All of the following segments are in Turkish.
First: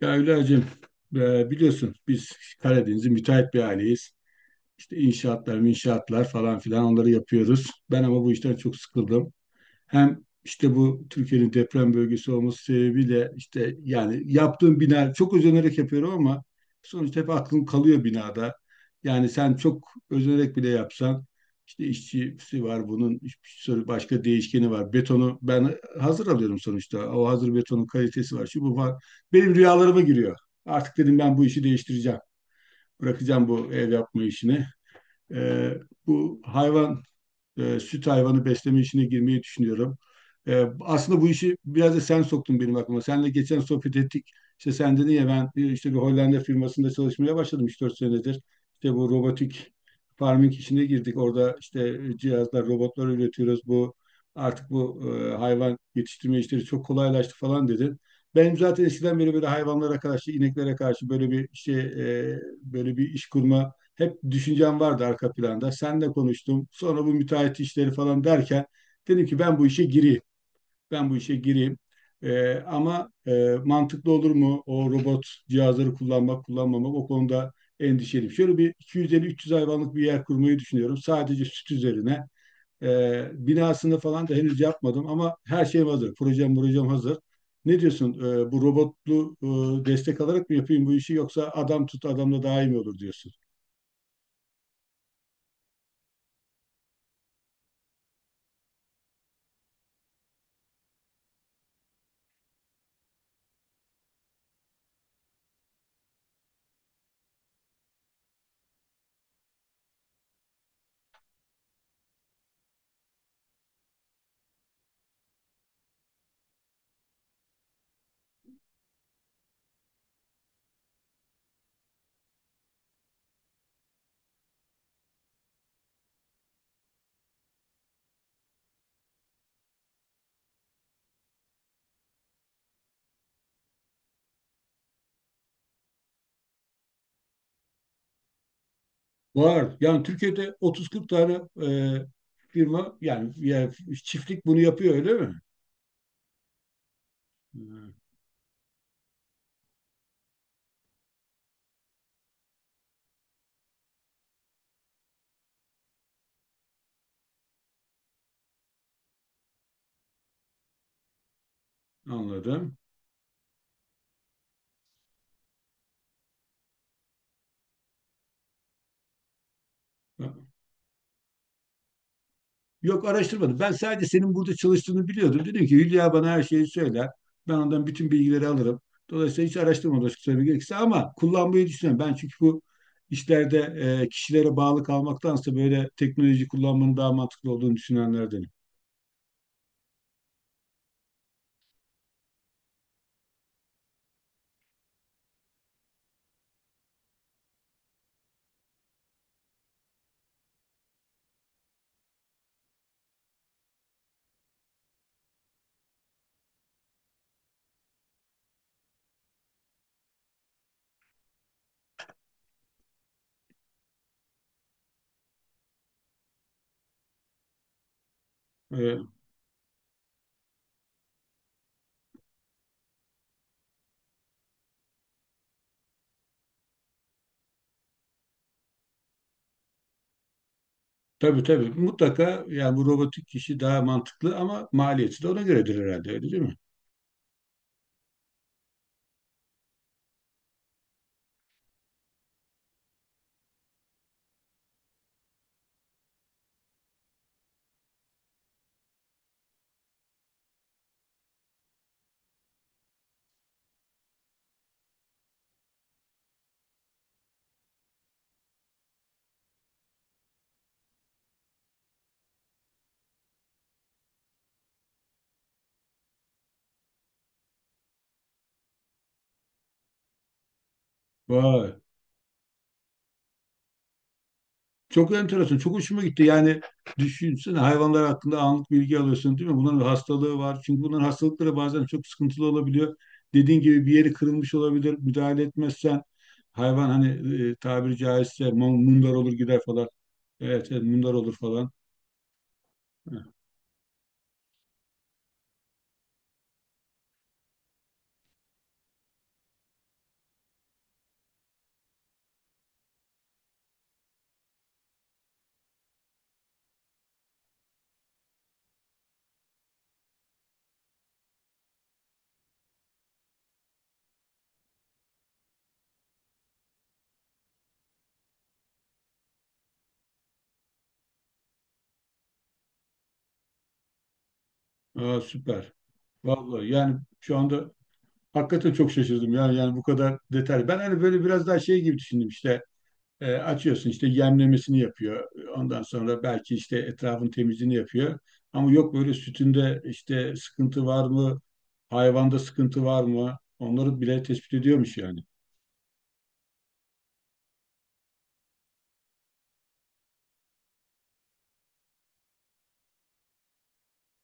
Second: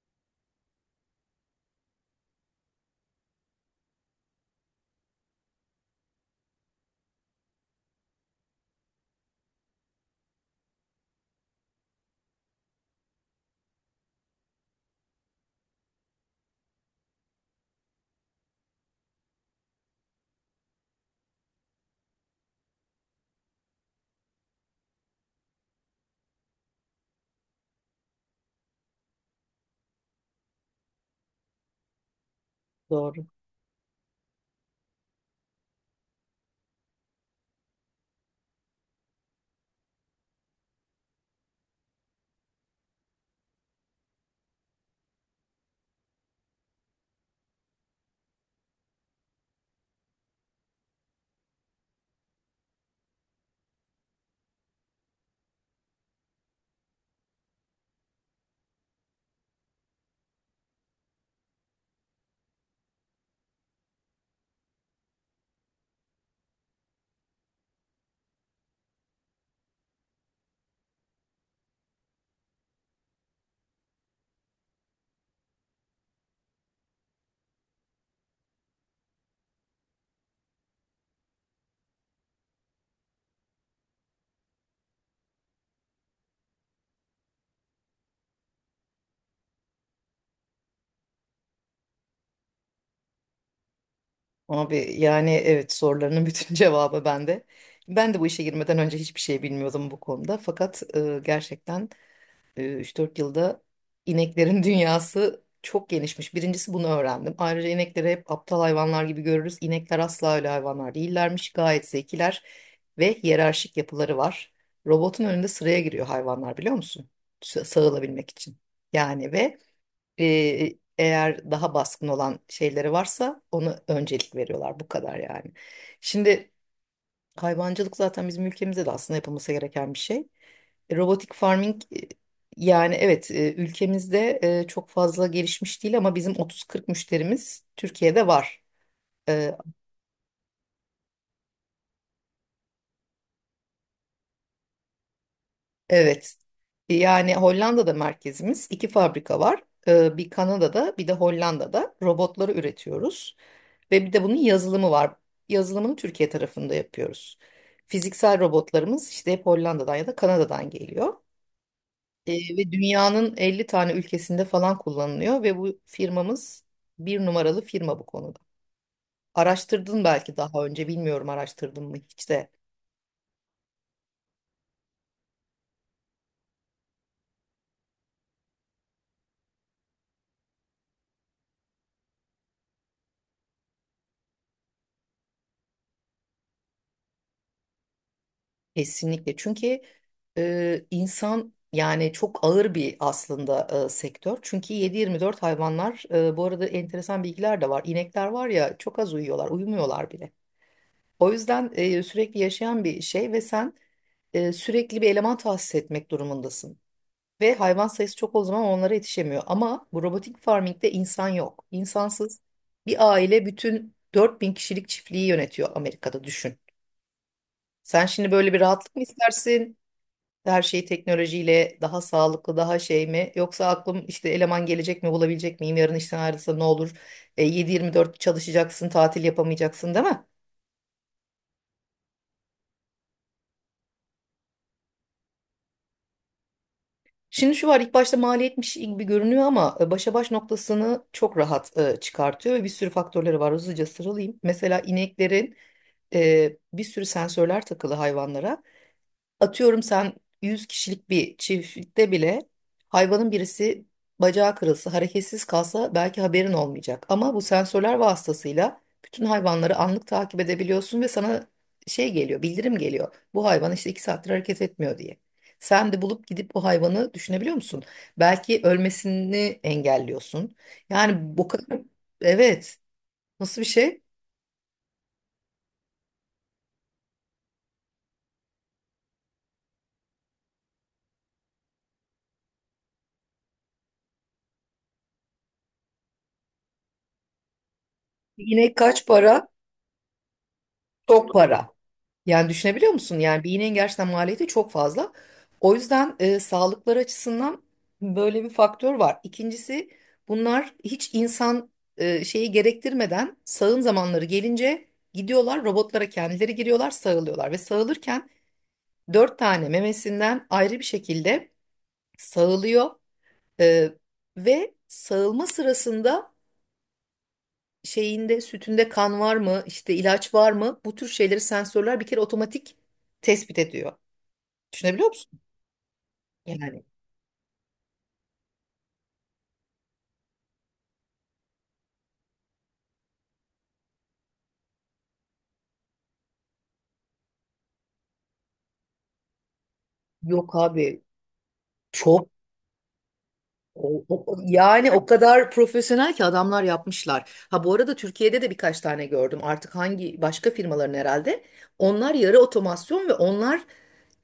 Ya Hülya'cığım, biliyorsun biz Karadeniz'in müteahhit bir aileyiz. İşte inşaatlar, inşaatlar falan filan onları yapıyoruz. Ben ama bu işten çok sıkıldım. Hem işte bu Türkiye'nin deprem bölgesi olması sebebiyle işte yani yaptığım bina çok özenerek yapıyorum ama sonuçta hep aklım kalıyor binada. Yani sen çok özenerek bile yapsan işte işçisi var, bunun bir sürü başka değişkeni var. Betonu ben hazır alıyorum sonuçta. O hazır betonun kalitesi var. Şu bu var. Benim rüyalarıma giriyor. Artık dedim ben bu işi değiştireceğim. Doğru. Bırakacağım bu ev yapma işini. Ee, bu hayvan, süt hayvanı besleme işine girmeyi düşünüyorum. Aslında bu işi biraz da sen soktun benim aklıma. Seninle geçen sohbet ettik. İşte sen dedin ya, ben işte bir Hollanda firmasında çalışmaya başladım 3-4 senedir. İşte bu robotik farming işine girdik. Orada işte cihazlar, robotlar üretiyoruz. Bu hayvan yetiştirme işleri çok kolaylaştı falan dedin. Benim zaten eskiden beri böyle hayvanlara karşı, ineklere karşı böyle bir şey, böyle bir iş kurma hep düşüncem vardı arka planda. Seninle konuştum. Sonra bu müteahhit işleri falan derken dedim ki ben bu işe gireyim. Ben bu işe gireyim. Ama mantıklı olur mu? O robot cihazları kullanmak, kullanmamak, o konuda endişeliyim. Şöyle bir 250-300 hayvanlık bir yer kurmayı düşünüyorum. Sadece süt üzerine. Binasını falan da henüz yapmadım ama her şeyim hazır. Projem, projem hazır. Ne diyorsun? Bu robotlu destek alarak mı yapayım bu işi, yoksa adam tut, adamla daha iyi mi olur diyorsun? Abi yani evet sorularının bütün cevabı bende. Ben de bu işe girmeden önce hiçbir şey bilmiyordum bu konuda. Fakat gerçekten 3-4 yılda ineklerin dünyası çok genişmiş. Birincisi bunu öğrendim. Ayrıca inekleri hep aptal hayvanlar gibi görürüz. İnekler asla öyle hayvanlar değillermiş. Gayet zekiler ve hiyerarşik yapıları var. Robotun önünde sıraya giriyor hayvanlar biliyor musun? Sağılabilmek için. Yani ve eğer daha baskın olan şeyleri varsa ona öncelik veriyorlar. Bu kadar yani. Şimdi hayvancılık zaten bizim ülkemizde de aslında yapılması gereken bir şey. Robotik farming, yani evet, ülkemizde çok fazla gelişmiş değil ama bizim 30-40 müşterimiz Türkiye'de var. E, Var. Yani Türkiye'de 30-40 tane e, firma yani, yani çiftlik bunu yapıyor öyle mi? Evet. Yani Hollanda'da Hı, merkezimiz iki fabrika var. Bir Kanada'da bir de Hollanda'da robotları üretiyoruz. Ve bir de bunun yazılımı var. Yazılımını Türkiye tarafında yapıyoruz. Fiziksel robotlarımız işte hep Hollanda'dan ya da Kanada'dan geliyor. Ve anladım. dünyanın 50 tane ülkesinde falan kullanılıyor ve bu firmamız bir numaralı firma bu konuda. Araştırdın belki, daha önce bilmiyorum, araştırdın mı hiç de? Yok, araştırmadım. Ben sadece senin burada çalıştığını biliyordum. Dedim ki Hülya bana her şeyi söyler. Ben ondan bütün bilgileri alırım. Dolayısıyla hiç araştırmadım açık söylemek gerekirse, ama kullanmayı düşünüyorum. Ben çünkü bu işlerde kişilere bağlı kalmaktansa böyle teknoloji kullanmanın daha mantıklı olduğunu düşünenlerdenim. Kesinlikle, çünkü insan yani çok ağır bir aslında sektör. Çünkü 7-24 hayvanlar, bu arada enteresan bilgiler de var. İnekler var ya, çok az uyuyorlar, uyumuyorlar bile. O yüzden sürekli yaşayan bir şey ve sen sürekli bir eleman tahsis etmek durumundasın. Ve hayvan sayısı çok, o zaman onlara yetişemiyor. Ama bu robotik farming'de insan yok. İnsansız bir aile bütün 4.000 kişilik çiftliği yönetiyor Amerika'da, düşün. Sen şimdi böyle bir rahatlık mı E, istersin? Her şey teknolojiyle daha sağlıklı, daha şey mi? Yoksa aklım işte eleman gelecek mi, bulabilecek miyim? Yarın işten ayrılsa ne olur? 7-24 çalışacaksın, tatil yapamayacaksın değil mi? Tabii tabii, mutlaka yani bu robotik kişi daha mantıklı ama maliyeti de ona göredir herhalde, öyle değil mi? Şimdi şu var, ilk başta maliyetmiş gibi görünüyor ama başa baş noktasını çok rahat çıkartıyor ve bir sürü faktörleri var. Hızlıca sıralayayım. Mesela ineklerin bir sürü sensörler takılı hayvanlara. Atıyorum, sen 100 kişilik bir çiftlikte bile hayvanın birisi bacağı kırılsa, hareketsiz kalsa belki haberin olmayacak. Ama bu sensörler vasıtasıyla bütün hayvanları anlık takip edebiliyorsun ve sana şey geliyor, bildirim geliyor. Bu hayvan işte 2 saattir hareket etmiyor diye. Sen de bulup gidip bu hayvanı düşünebiliyor musun? Belki ölmesini engelliyorsun. Yani bu kadar, Vay. evet, nasıl bir şey? Çok enteresan, çok hoşuma gitti. Yani düşünsene, hayvanlar hakkında anlık bilgi alıyorsun değil mi? Bunların hastalığı var. Çünkü bunların hastalıkları bazen çok sıkıntılı olabiliyor. Dediğin gibi bir yeri kırılmış olabilir. Müdahale etmezsen hayvan hani tabiri caizse Bir İnek kaç mundar olur para? gider falan. Evet, evet, mundar Çok olur falan. para. Yani düşünebiliyor musun? Yani bir iğnenin gerçekten maliyeti çok fazla. O yüzden sağlıkları açısından böyle bir faktör var. İkincisi, bunlar hiç insan şeyi gerektirmeden sağım zamanları gelince gidiyorlar robotlara, kendileri giriyorlar, sağılıyorlar. Ve sağılırken dört tane memesinden ayrı bir şekilde sağılıyor. E, ve sağılma sırasında şeyinde, sütünde kan var mı, işte ilaç var mı, bu tür şeyleri sensörler bir kere otomatik tespit ediyor. Düşünebiliyor Aa, musun? süper. Vallahi Yani yani şu anda hakikaten çok şaşırdım ya, yani bu kadar detay. Ben hani böyle biraz daha şey gibi düşündüm, işte açıyorsun işte yemlemesini yapıyor. Ondan sonra belki işte etrafın temizliğini yapıyor. Ama yok, böyle sütünde işte yok sıkıntı abi, var mı? çok Hayvanda sıkıntı var mı? Onları bile tespit yani ediyormuş o yani. kadar profesyonel ki adamlar yapmışlar. Ha, bu arada Türkiye'de de birkaç tane gördüm. Artık hangi başka firmaların, herhalde. Onlar yarı otomasyon ve onlar,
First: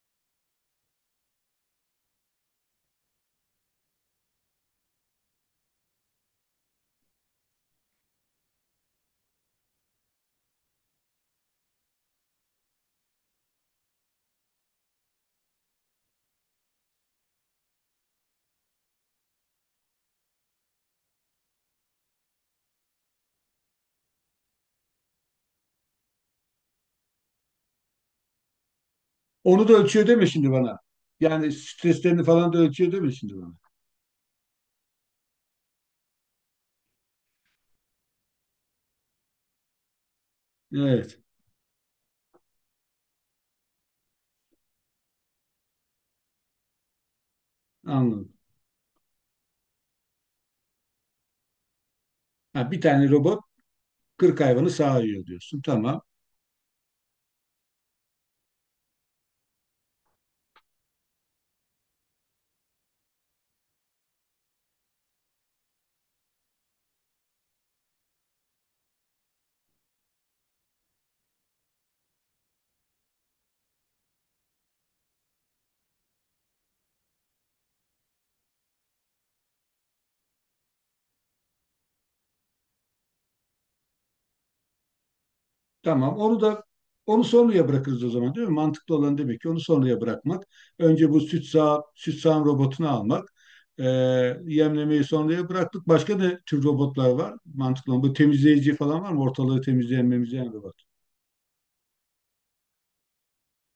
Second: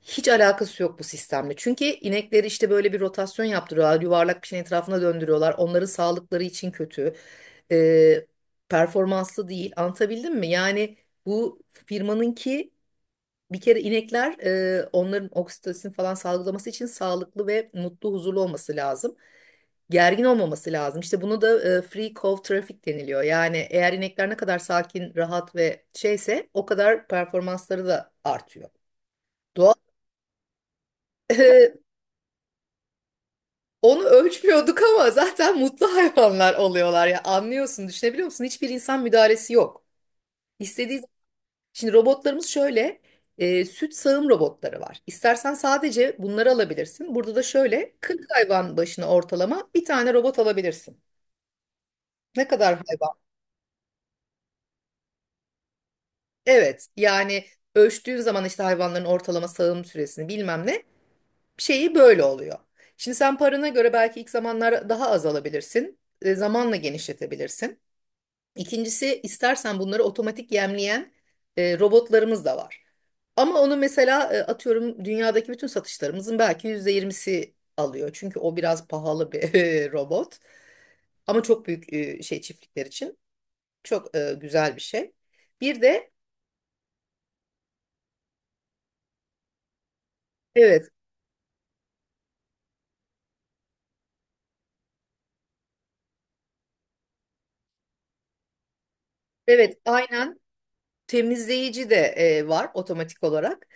hiç alakası yok bu sistemle. Çünkü inekleri işte böyle bir rotasyon yaptırıyorlar. Yuvarlak bir şeyin etrafına döndürüyorlar. Onların sağlıkları için kötü. Ee, performanslı değil. Anlatabildim mi? Yani bu firmanınki, bir kere inekler, onların oksitosin falan salgılaması için sağlıklı ve mutlu, huzurlu olması lazım. Gergin olmaması lazım. İşte bunu da free cow traffic deniliyor. Yani eğer inekler ne kadar sakin, rahat ve şeyse o kadar performansları da artıyor. Onu da Doğal. ölçüyor deme şimdi bana. Yani e, streslerini falan da ölçüyor deme şimdi bana. onu ölçmüyorduk ama zaten mutlu hayvanlar oluyorlar ya. Anlıyorsun, düşünebiliyor musun? Hiçbir insan müdahalesi yok. İstediği. Evet, Şimdi robotlarımız şöyle, süt sağım robotları var. İstersen sadece bunları alabilirsin. Burada da şöyle 40 anladım. hayvan başına ortalama bir tane robot alabilirsin. Ne Ha, kadar bir tane hayvan? robot 40 hayvanı sağıyor diyorsun. Tamam. Evet, yani ölçtüğün zaman işte hayvanların ortalama sağım süresini bilmem ne, şeyi böyle oluyor. Şimdi sen parana göre belki ilk zamanlar daha az alabilirsin. Zamanla genişletebilirsin. İkincisi, istersen bunları otomatik yemleyen robotlarımız da var. Ama onu mesela, atıyorum, dünyadaki bütün satışlarımızın belki %20'si alıyor. Çünkü o biraz pahalı bir robot. Ama çok büyük şey çiftlikler için çok güzel bir şey. Bir de. Tamam. Onu sonraya bırakırız o zaman değil mi? Mantıklı olan demek ki onu sonraya bırakmak. Evet, Önce bu süt sağım robotunu almak. Ee, yemlemeyi sonraya bıraktık. Başka ne tür robotlar var? Mantıklı olan. Bu temizleyici falan var mı? Ortalığı evet, temizleyen, aynen, memizleyen robot. temizleyici de var otomatik olarak.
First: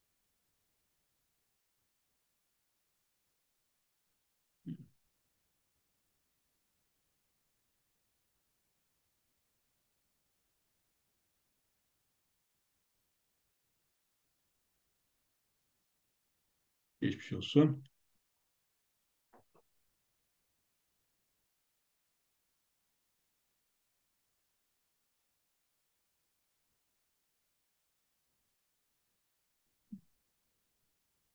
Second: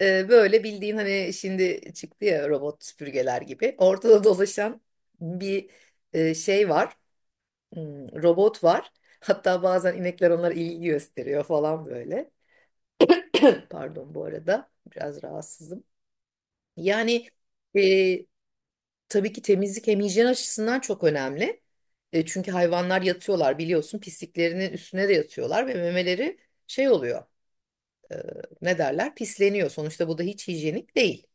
Böyle bildiğin, hani şimdi çıktı ya robot süpürgeler gibi. Ortada dolaşan bir şey var. Robot var. Hatta bazen inekler onlara ilgi gösteriyor falan, böyle. Pardon, bu arada biraz rahatsızım. Yani Geçmiş olsun. e, tabii ki temizlik hem hijyen açısından çok önemli. Çünkü hayvanlar yatıyorlar, biliyorsun pisliklerinin üstüne de yatıyorlar ve memeleri şey oluyor. e, ne derler? Pisleniyor. Sonuçta bu da hiç hijyenik değil.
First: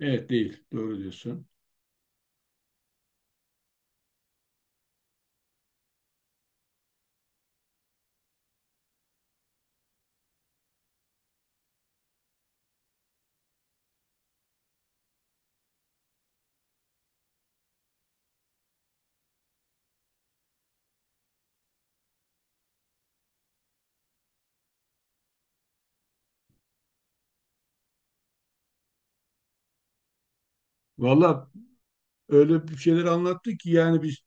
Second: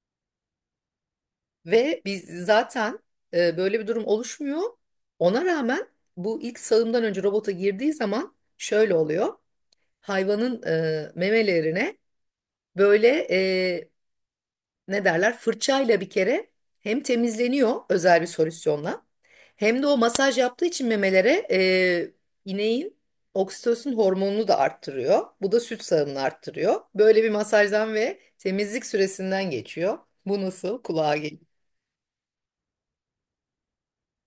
Evet, değil. Doğru diyorsun. Ve biz zaten, böyle bir durum oluşmuyor. Ona rağmen bu ilk sağımdan önce robota girdiği zaman şöyle oluyor. Hayvanın memelerine böyle, e, ne derler, fırçayla bir kere hem temizleniyor özel bir solüsyonla, hem de o masaj yaptığı için memelere ineğin oksitosin hormonunu da arttırıyor. Bu da süt sağımını arttırıyor. Böyle bir masajdan ve temizlik süresinden geçiyor. Bu nasıl kulağa geliyor? Valla, öyle bir şeyler anlattı ki yani biz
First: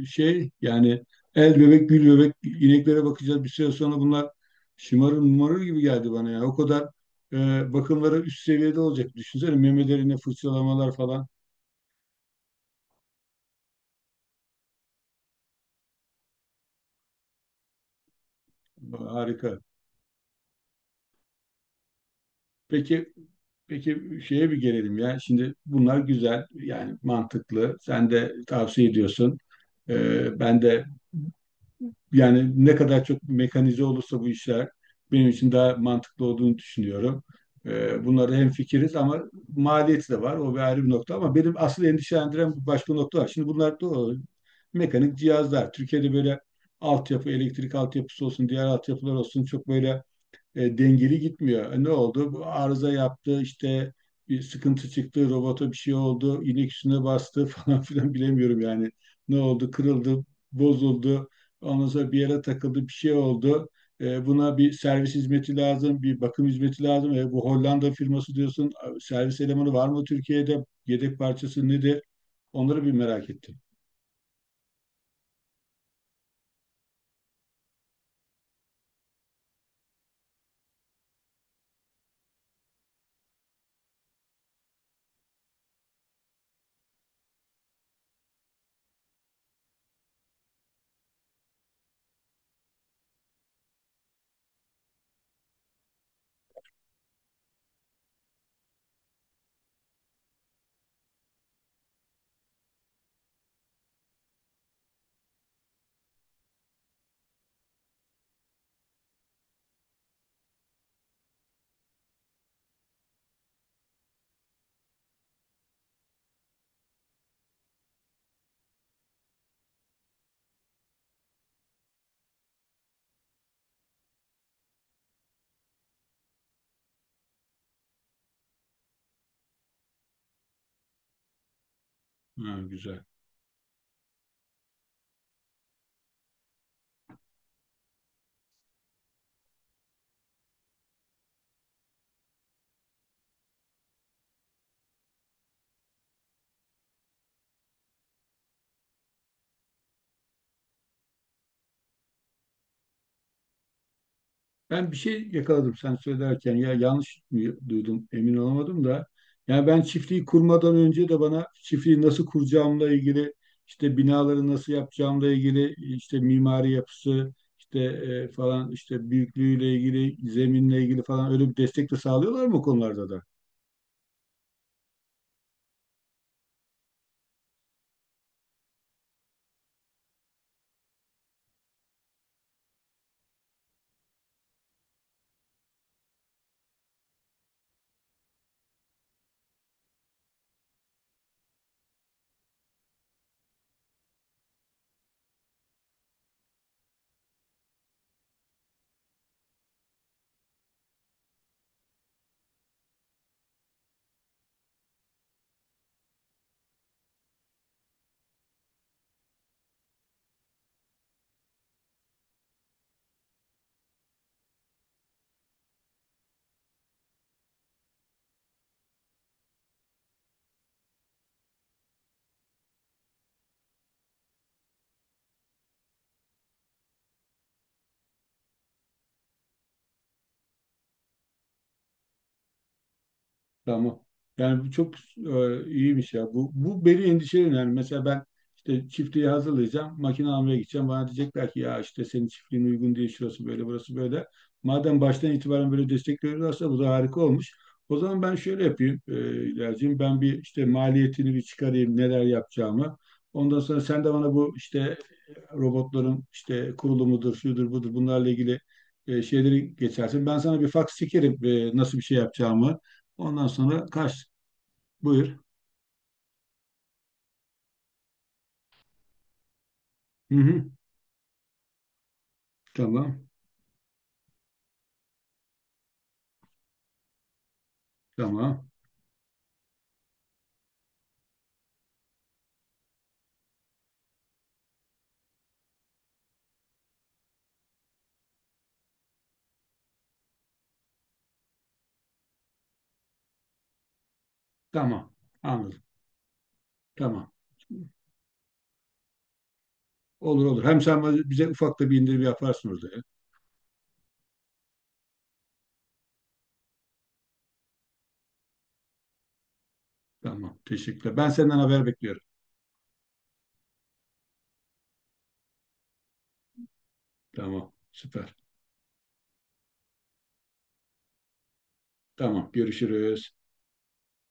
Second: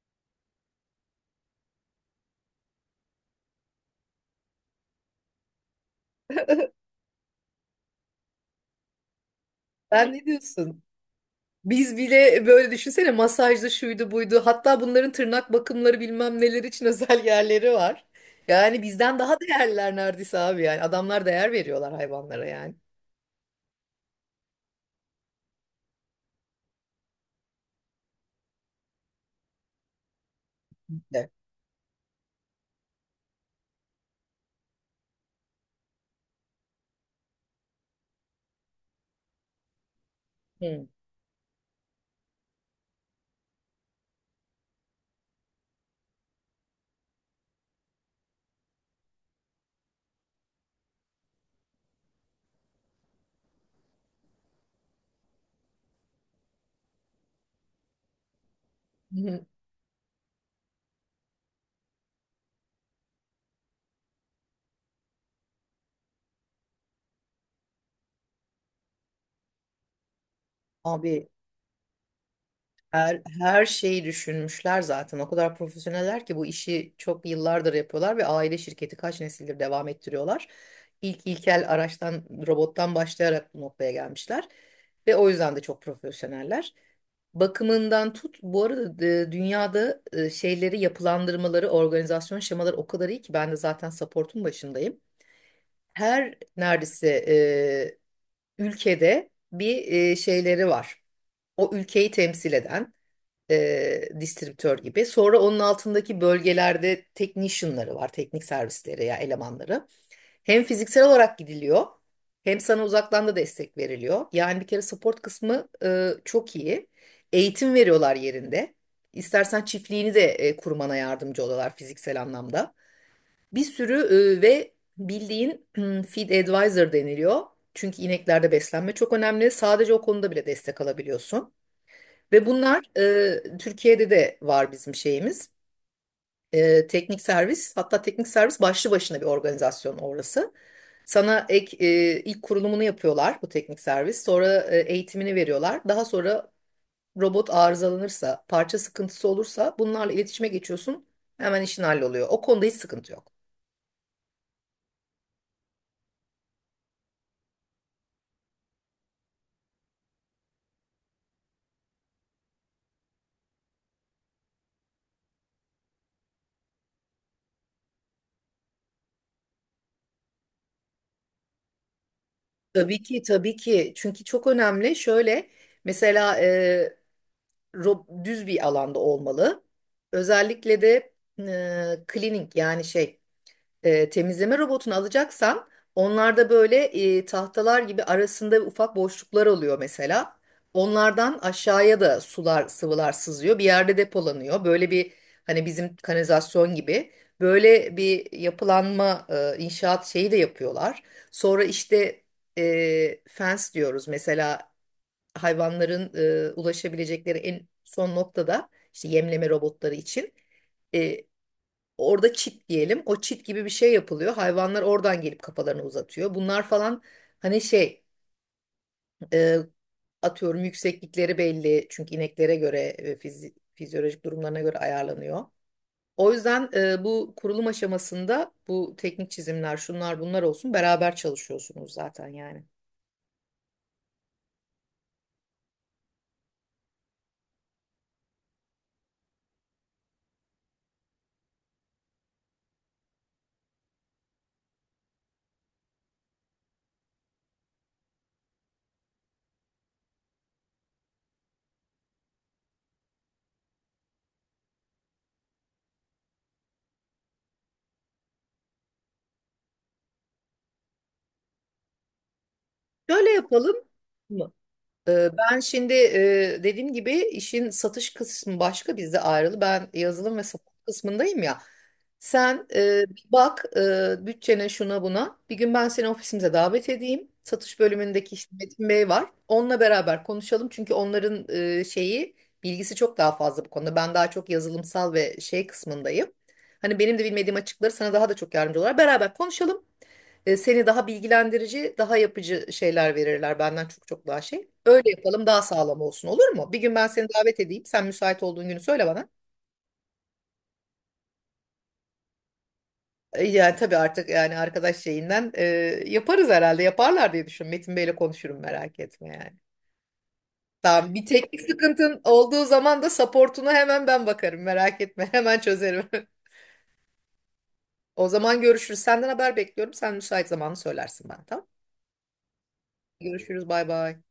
şey yani el bebek gül bebek ineklere bakacağız, bir süre sonra bunlar şımarır mumarır gibi geldi bana ya, o kadar bakımları üst seviyede olacak, düşünsene Sen memelerine ne diyorsun? fırçalamalar falan, Biz bile böyle düşünsene, masajlı, şuydu buydu. Hatta bunların tırnak bakımları, bilmem neler için, özel yerleri var. Yani bizden daha harika. değerliler neredeyse abi yani. Adamlar değer veriyorlar hayvanlara yani. Peki, peki şeye bir gelelim ya, şimdi bunlar güzel yani mantıklı, sen de tavsiye ediyorsun. Ben de De. yani ne kadar çok mekanize olursa bu işler benim için daha mantıklı olduğunu düşünüyorum. Bunlarda hemfikiriz ama maliyeti de var. O bir ayrı Hı. bir nokta, ama benim asıl endişelendiren bir başka nokta var. Şimdi bunlar da o mekanik cihazlar. Türkiye'de böyle altyapı, elektrik altyapısı olsun, diğer altyapılar olsun çok böyle dengeli gitmiyor. E, ne oldu? Bu arıza yaptı, işte bir sıkıntı çıktı, robota bir şey oldu, inek üstüne bastı falan filan, bilemiyorum yani. Ne Hı. oldu? Kırıldı, bozuldu. Ondan sonra bir yere takıldı, bir şey oldu. E, buna bir servis hizmeti lazım, bir bakım hizmeti lazım. E, bu Hollanda firması diyorsun, servis elemanı var mı Türkiye'de? Yedek Abi parçası nedir? Onları bir her, merak ettim. her şeyi düşünmüşler zaten. O kadar profesyoneller ki bu işi çok yıllardır yapıyorlar ve aile şirketi kaç nesildir devam ettiriyorlar. İlk ilkel araçtan, robottan başlayarak bu noktaya gelmişler. Ve o yüzden de çok profesyoneller. Bakımından tut. Bu arada dünyada şeyleri, yapılandırmaları, organizasyon şemaları o kadar iyi ki ben de zaten support'un başındayım. Her neredeyse ülkede bir şeyleri var. O ülkeyi temsil eden distribütör gibi. Sonra onun altındaki bölgelerde technician'ları var, teknik servisleri ya elemanları. Hem fiziksel olarak gidiliyor, hem sana uzaktan da destek veriliyor. Yani bir kere support kısmı çok iyi. Eğitim veriyorlar yerinde. İstersen çiftliğini de kurmana yardımcı oluyorlar fiziksel anlamda. Bir sürü ve bildiğin, feed advisor deniliyor. Çünkü ineklerde beslenme çok önemli. Sadece o konuda bile destek alabiliyorsun. Ve Ha, bunlar güzel. Türkiye'de de var, bizim şeyimiz. Teknik servis, hatta teknik servis başlı başına bir organizasyon orası. Sana ek, ilk kurulumunu yapıyorlar bu teknik servis. Sonra eğitimini veriyorlar. Daha sonra robot arızalanırsa, parça sıkıntısı olursa bunlarla iletişime geçiyorsun. Hemen işin halloluyor. O konuda hiç sıkıntı yok. Ben bir şey yakaladım sen söylerken, ya yanlış mı duydum, emin olamadım da. Yani ben çiftliği kurmadan önce de bana çiftliği nasıl kuracağımla ilgili, işte binaları nasıl yapacağımla ilgili, işte mimari yapısı işte falan, işte büyüklüğüyle ilgili, zeminle ilgili falan, öyle bir destek de sağlıyorlar mı o Tabii konularda ki, da? tabii ki. Çünkü çok önemli. Şöyle, mesela düz bir alanda olmalı. Özellikle de cleaning, yani şey, temizleme robotunu alacaksan, onlarda böyle tahtalar gibi arasında ufak boşluklar oluyor mesela. Onlardan aşağıya da sular, sıvılar sızıyor. Bir yerde depolanıyor. Böyle bir, hani bizim kanalizasyon gibi, böyle bir yapılanma, inşaat şeyi de yapıyorlar. Sonra işte, fence diyoruz. Mesela hayvanların ulaşabilecekleri en son noktada işte yemleme robotları için. E, Orada çit diyelim. O çit gibi bir şey yapılıyor. Hayvanlar oradan gelip kafalarını uzatıyor. Bunlar falan, hani şey, e, atıyorum yükseklikleri belli. Çünkü ineklere göre fizyolojik durumlarına göre ayarlanıyor. O yüzden bu kurulum aşamasında bu teknik çizimler, şunlar bunlar olsun, beraber çalışıyorsunuz zaten yani. Tamam. Yani bu çok iyiymiş ya. Bu beni endişeleniyor. Yani mesela ben işte çiftliği hazırlayacağım. Makine almaya gideceğim. Bana diyecekler ki ya işte senin çiftliğin uygun değil. Şurası böyle, burası böyle. Madem baştan itibaren böyle destek veriyorlarsa bu da harika olmuş. O zaman ben şöyle yapayım İlkerciğim. Ben bir işte maliyetini bir çıkarayım. Neler yapacağımı. Ondan sonra sen de bana bu işte robotların işte kurulumudur, şudur budur, bunlarla ilgili şeyleri geçersin. Ben sana bir fax çekerim, nasıl bir şey yapacağımı. Şöyle Ondan yapalım. sonra kaç. Buyur. Ben şimdi dediğim gibi işin satış kısmı başka, bizde ayrılı. Ben Hı yazılım ve hı. satış kısmındayım ya. Sen bir Tamam. bak bütçene, şuna buna. Bir gün ben seni ofisimize davet edeyim. Satış bölümündeki işte Tamam. Metin Bey var. Onunla beraber konuşalım. Çünkü onların şeyi, bilgisi çok daha fazla bu konuda. Ben daha çok yazılımsal ve şey kısmındayım. Hani benim de bilmediğim açıkları, sana daha da çok yardımcı olarak beraber konuşalım. Seni daha bilgilendirici, daha yapıcı şeyler verirler benden çok çok daha şey. Öyle Tamam. yapalım, daha Anladım. sağlam olsun, olur mu? Bir gün ben seni Tamam. davet edeyim. Sen müsait olduğun günü söyle bana. Olur olur. Hem sen bize ufak da bir indirim yaparsın orada ya. Yani tabii, artık yani arkadaş şeyinden yaparız herhalde. Yaparlar diye düşün. Metin Bey'le konuşurum, merak etme yani. Tamam. Tamam, Teşekkürler. bir Ben senden teknik haber sıkıntın bekliyorum. olduğu zaman da supportuna hemen ben bakarım, merak etme. Hemen çözerim. Tamam. O Süper. zaman görüşürüz. Senden haber bekliyorum. Sen müsait zamanı söylersin bana, tamam. Tamam. Görüşürüz. Görüşürüz, bay bay.